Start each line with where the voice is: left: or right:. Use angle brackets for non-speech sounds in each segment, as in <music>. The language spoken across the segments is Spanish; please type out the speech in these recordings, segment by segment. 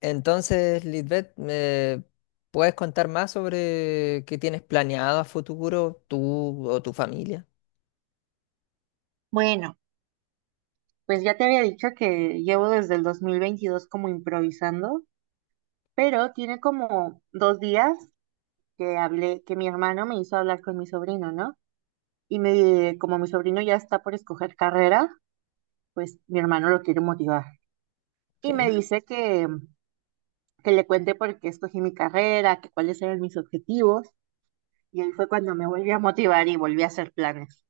left: Entonces, Lisbeth, ¿me puedes contar más sobre qué tienes planeado a futuro tú o tu familia?
right: Bueno, pues ya te había dicho que llevo desde el 2022 como improvisando, pero tiene como 2 días que hablé, que mi hermano me hizo hablar con mi sobrino, ¿no? Como mi sobrino ya está por escoger carrera, pues mi hermano lo quiere motivar. Y me
left: Ok,
right: dice que le cuente por qué escogí mi carrera, que cuáles eran mis objetivos. Y ahí fue cuando me volví a motivar y volví a hacer planes.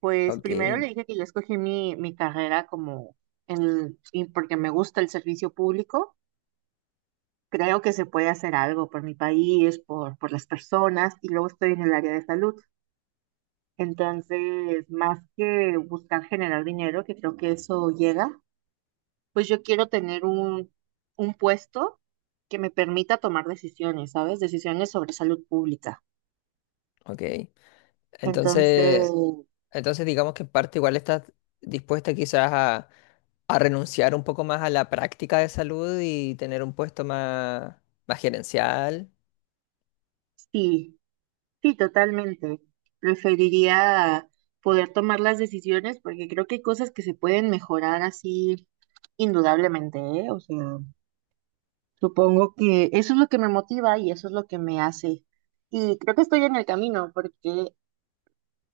right: Pues
left: ok,
right: primero le dije que yo escogí mi carrera y porque me gusta el servicio público. Creo que se puede hacer algo por mi país, por las personas, y luego estoy en el área de salud. Entonces, más que buscar generar dinero, que creo que eso llega, pues yo quiero tener un puesto que me permita tomar decisiones, ¿sabes? Decisiones sobre salud pública.
left: ok.
right: Entonces,
left: Entonces, entonces digamos que en parte igual estás dispuesta quizás a renunciar un poco más a la práctica de salud y tener un puesto más, más gerencial.
right: sí, sí, totalmente. Preferiría poder tomar las decisiones porque creo que hay cosas que se pueden mejorar así indudablemente, ¿eh? O sea, supongo que eso es lo que me motiva y eso es lo que me hace. Y creo que estoy en el camino porque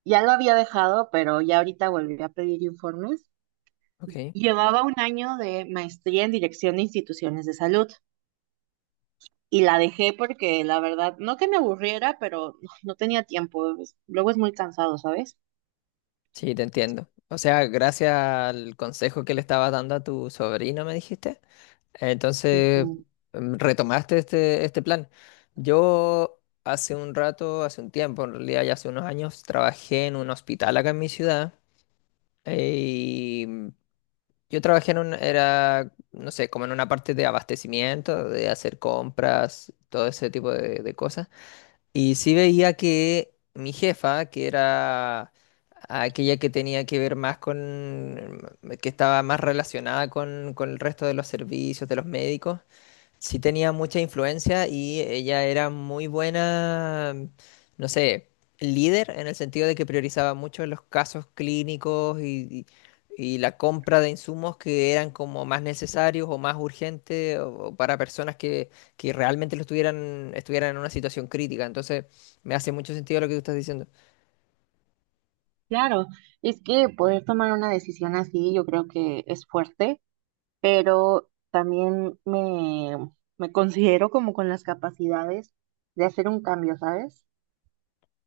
right: ya lo había dejado, pero ya ahorita volví a pedir informes.
left: Ok,
right: Llevaba un año de maestría en dirección de instituciones de salud y la dejé porque la verdad, no que me aburriera, pero no tenía tiempo. Luego es muy cansado, ¿sabes?
left: sí, te entiendo. O sea, gracias al consejo que le estabas dando a tu sobrino, me dijiste.
right: Dije,
left: Entonces, retomaste este, este plan. Yo hace un rato, hace un tiempo, en realidad ya hace unos años, trabajé en un hospital acá en mi ciudad. eh, Y mm, yo trabajé en un, era, no sé, como en una parte de abastecimiento, de hacer compras, todo ese tipo de cosas. Y sí veía que mi jefa, que era aquella que tenía que ver más con, que estaba más relacionada con el resto de los servicios, de los médicos, sí tenía mucha influencia y ella era muy buena, no sé, líder en el sentido de que priorizaba mucho los casos clínicos y la compra de insumos que eran como más necesarios o más urgentes o para personas que realmente lo estuvieran en una situación crítica. Entonces, me hace mucho sentido lo que tú estás diciendo.
right: claro, es que poder tomar una decisión así yo creo que es fuerte, pero también me considero como con las capacidades de hacer un cambio, ¿sabes?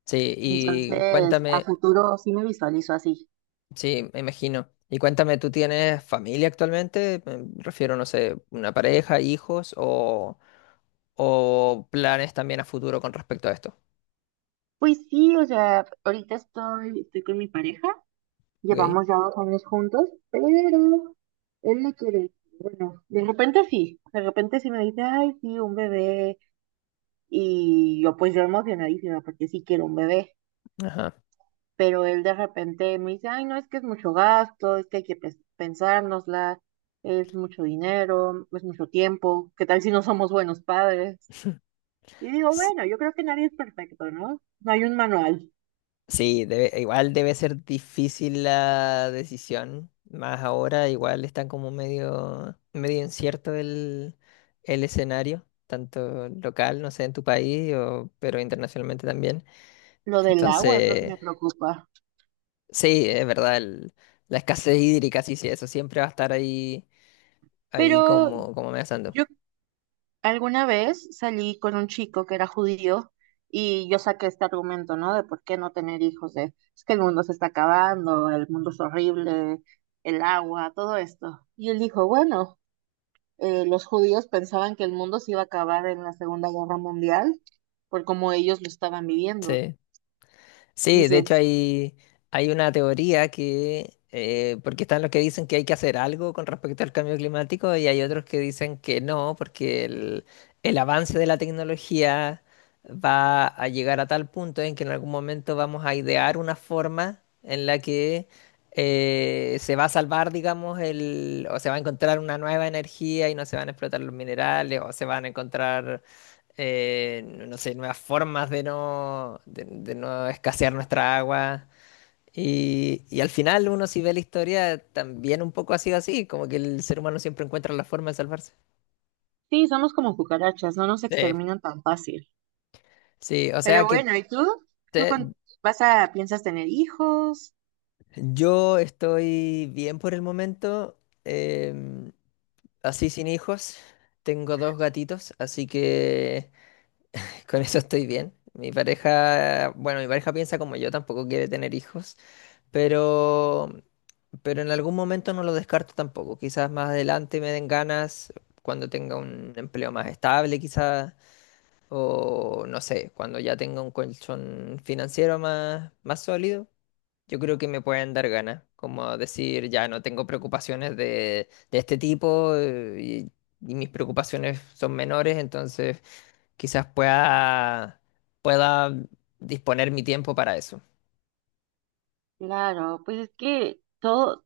left: Sí, y
right: Entonces, a
left: cuéntame.
right: futuro sí me visualizo así.
left: Sí, me imagino. Y cuéntame, ¿tú tienes familia actualmente? Me refiero, no sé, una pareja, hijos o planes también a futuro con respecto a esto.
right: Pues sí, o sea, ahorita estoy con mi pareja,
left: ¿Ok?
right: llevamos ya 2 años juntos, pero él no quiere. Bueno, de repente sí me dice, ay, sí, un bebé. Y yo pues yo emocionadísima porque sí quiero un bebé.
left: Ajá.
right: Pero él de repente me dice, ay, no, es que es mucho gasto, es que hay que pensárnosla, es mucho dinero, es mucho tiempo, ¿qué tal si no somos buenos padres?
left: <laughs>
right: Y digo,
left: S-
right: bueno, yo creo que nadie es perfecto, ¿no? No hay un manual.
left: Sí, igual debe ser difícil la decisión. Más ahora, igual está como medio, medio incierto el escenario, tanto local, no sé, en tu país, pero internacionalmente también.
right: Lo del agua es lo que
left: Entonces.
right: me preocupa.
left: Sí, es verdad, la escasez hídrica, sí, sí, eso siempre va a estar ahí, ahí
right: Pero
left: como, como amenazando.
right: yo alguna vez salí con un chico que era judío y yo saqué este argumento, ¿no? De por qué no tener hijos, de es que el mundo se está acabando, el mundo es horrible, el agua, todo esto. Y él dijo, bueno. Los judíos pensaban que el mundo se iba a acabar en la Segunda Guerra Mundial por cómo ellos lo estaban viviendo.
left: Sí. Sí, de hecho
right: Dice,
left: hay, hay una teoría que, porque están los que dicen que hay que hacer algo con respecto al cambio climático y hay otros que dicen que no, porque el avance de la tecnología va a llegar a tal punto en que en algún momento vamos a idear una forma en la que se va a salvar, digamos, el, o se va a encontrar una nueva energía y no se van a explotar los minerales o se van a encontrar no sé, nuevas formas de no escasear nuestra agua. Y al final uno si ve la historia también un poco ha sido así, como que el ser humano siempre encuentra la forma de salvarse.
right: sí, somos como cucarachas, no nos
left: Sí,
right: exterminan tan fácil.
left: sí, o sea
right: Pero
left: que
right: bueno, ¿y tú? ¿Tú
left: te-
right: con- vas a, piensas tener hijos?
left: yo estoy bien por el momento, em, así sin hijos, tengo dos gatitos, así que con eso estoy bien. Mi pareja, bueno, mi pareja piensa como yo, tampoco quiere tener hijos. Pero, pero en algún momento no lo descarto tampoco. Quizás más adelante me den ganas cuando tenga un empleo más estable, quizás, o no sé, cuando ya tenga un colchón financiero más, más sólido. Yo creo que me pueden dar ganas, como decir, ya no tengo preocupaciones de este tipo y mis preocupaciones son menores, entonces quizás pueda, pueda disponer mi tiempo para eso.
right: Claro, pues es que todo,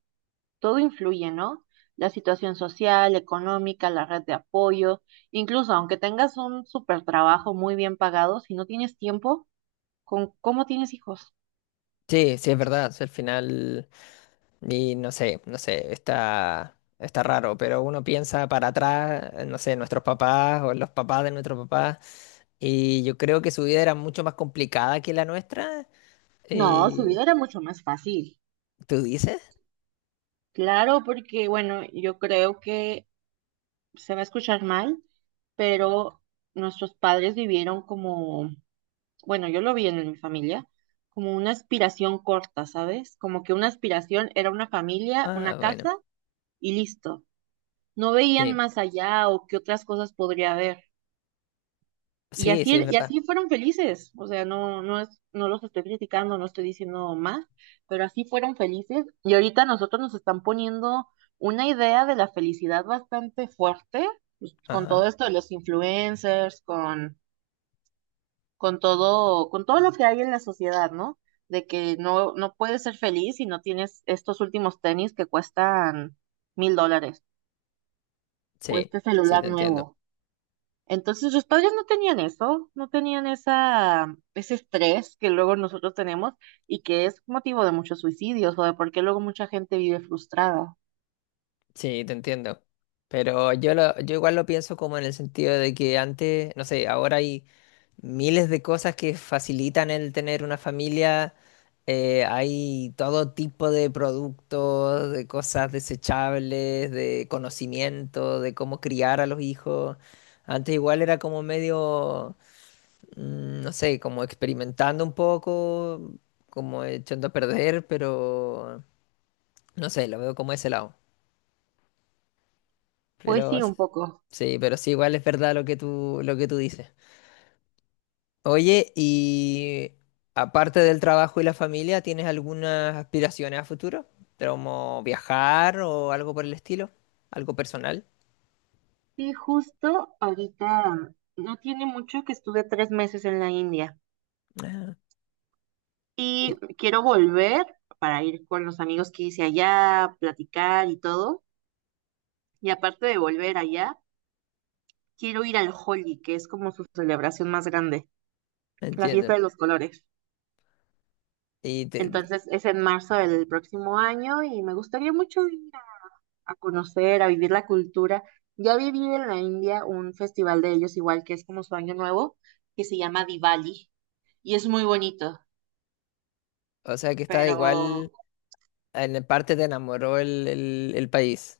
right: todo influye, ¿no? La situación social, económica, la red de apoyo, incluso aunque tengas un super trabajo muy bien pagado, si no tienes tiempo, ¿con cómo tienes hijos?
left: Sí, sí, es verdad. O sea, al final. Y no sé, no sé, está, está raro, pero uno piensa para atrás, no sé, nuestros papás o los papás de nuestros papás, y yo creo que su vida era mucho más complicada que la nuestra.
right: No, su
left: eh,
right: vida era mucho más fácil.
left: ¿Tú dices?
right: Claro, porque bueno, yo creo que se va a escuchar mal, pero nuestros padres vivieron como, bueno, yo lo vi en mi familia, como una aspiración corta, ¿sabes? Como que una aspiración era una familia, una
left: Ah, bueno,
right: casa y listo. No veían
left: sí,
right: más allá o qué otras cosas podría haber. Y
left: sí, sí, es
right: así, y
left: verdad.
right: así fueron felices, o sea, no, no es, no los estoy criticando, no estoy diciendo más, pero así fueron felices. Y ahorita nosotros nos están poniendo una idea de la felicidad bastante fuerte, pues, con,
left: Ajá,
right: todo esto de los influencers, con todo lo que hay en la sociedad, ¿no? De que no puedes ser feliz si no tienes estos últimos tenis que cuestan $1,000, o
left: sí,
right: este
left: sí, te
right: celular
left: entiendo,
right: nuevo. Entonces los padres no tenían eso, no tenían esa, ese estrés que luego nosotros tenemos y que es motivo de muchos suicidios o de por qué luego mucha gente vive frustrada.
left: sí, te entiendo. Pero yo, lo, yo igual lo pienso como en el sentido de que antes, no sé, ahora hay miles de cosas que facilitan el tener una familia. Hay todo tipo de productos, de cosas desechables, de conocimiento, de cómo criar a los hijos. Antes igual era como medio, no sé, como experimentando un poco, como echando a perder, pero no sé, lo veo como ese lado.
right: Pues
left: Pero
right: sí,
left: s-
right: un poco.
left: sí, pero sí, igual es verdad lo que tú dices. Oye, y aparte del trabajo y la familia, ¿tienes algunas aspiraciones a futuro? ¿Como viajar o algo por el estilo? ¿Algo personal?
right: Sí, justo ahorita no tiene mucho que estuve 3 meses en la India
left: Ah, y-
right: y quiero volver para ir con los amigos que hice allá, platicar y todo. Y aparte de volver allá, quiero ir al Holi, que es como su celebración más grande, la fiesta
left: entiendo.
right: de los colores.
left: Y te-
right: Entonces es en marzo del próximo año y me gustaría mucho ir a conocer, a vivir la cultura. Ya viví en la India un festival de ellos igual que es como su año nuevo, que se llama Diwali y es muy bonito,
left: o sea que está igual,
right: pero
left: en parte te enamoró el, el país.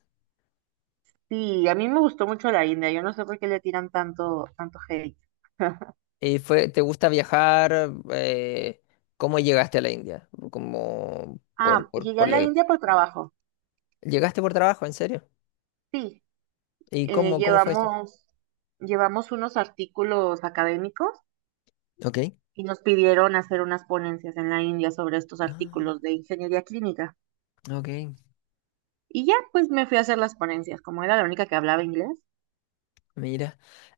right: sí, a mí me gustó mucho la India. Yo no sé por qué le tiran tanto, tanto hate. <laughs>
left: ¿Y fue, te gusta viajar? ¿Cómo llegaste a la India? Como
right: Ah,
left: por,
right: llegué a la India por trabajo.
left: ¿Llegaste por trabajo, en serio?
right: Sí,
left: ¿Y
right: eh,
left: cómo, cómo fue eso?
right: llevamos, llevamos unos artículos académicos
left: Ok.
right: y nos pidieron hacer unas ponencias en la India sobre estos
left: Ah,
right: artículos de ingeniería clínica.
left: ok.
right: Y ya, pues me fui a hacer las ponencias, como era la única que hablaba inglés.
left: Mira,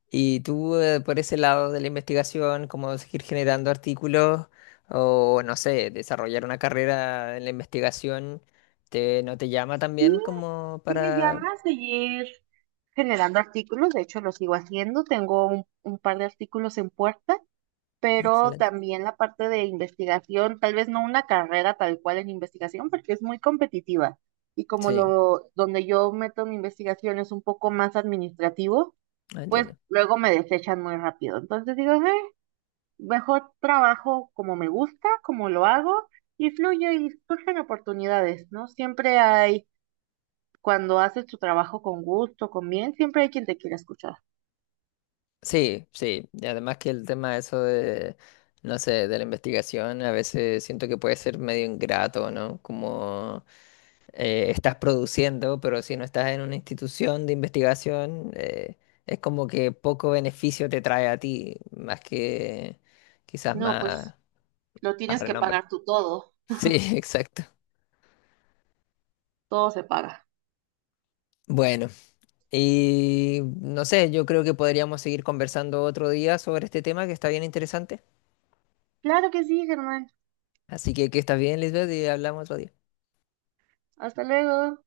left: ¿y tú por ese lado de la investigación, cómo seguir generando artículos o, no sé, desarrollar una carrera en la investigación, no te llama
right: Y
left: también como
right: si me
left: para...
right: llamas, seguir generando artículos, de hecho lo sigo haciendo, tengo un, par de artículos en puerta,
left: Ah,
right: pero
left: excelente.
right: también la parte de investigación, tal vez no una carrera tal cual en investigación, porque es muy competitiva. Y
left: Sí,
right: donde yo meto mi investigación es un poco más administrativo,
left: ah,
right: pues
left: entiendo.
right: luego me desechan muy rápido. Entonces digo, "Ah, mejor trabajo como me gusta, como lo hago, y fluye y surgen oportunidades, ¿no? Siempre hay, cuando haces tu trabajo con gusto, con bien, siempre hay quien te quiera escuchar.
left: Sí, sí, y además que el tema eso de, no sé, de la investigación, a veces siento que puede ser medio ingrato, ¿no? Como estás produciendo, pero si no estás en una institución de investigación, es como que poco beneficio te trae a ti, más que quizás
right: No, pues
left: más,
right: lo
left: más
right: tienes que
left: renombre.
right: pagar tú todo,
left: Sí, <laughs> exacto.
right: todo se paga.
left: Bueno, y no sé, yo creo que podríamos seguir conversando otro día sobre este tema que está bien interesante.
right: Claro que sí, Germán.
left: Así que estás bien, Lisbeth, y hablamos otro día.
right: Hasta luego.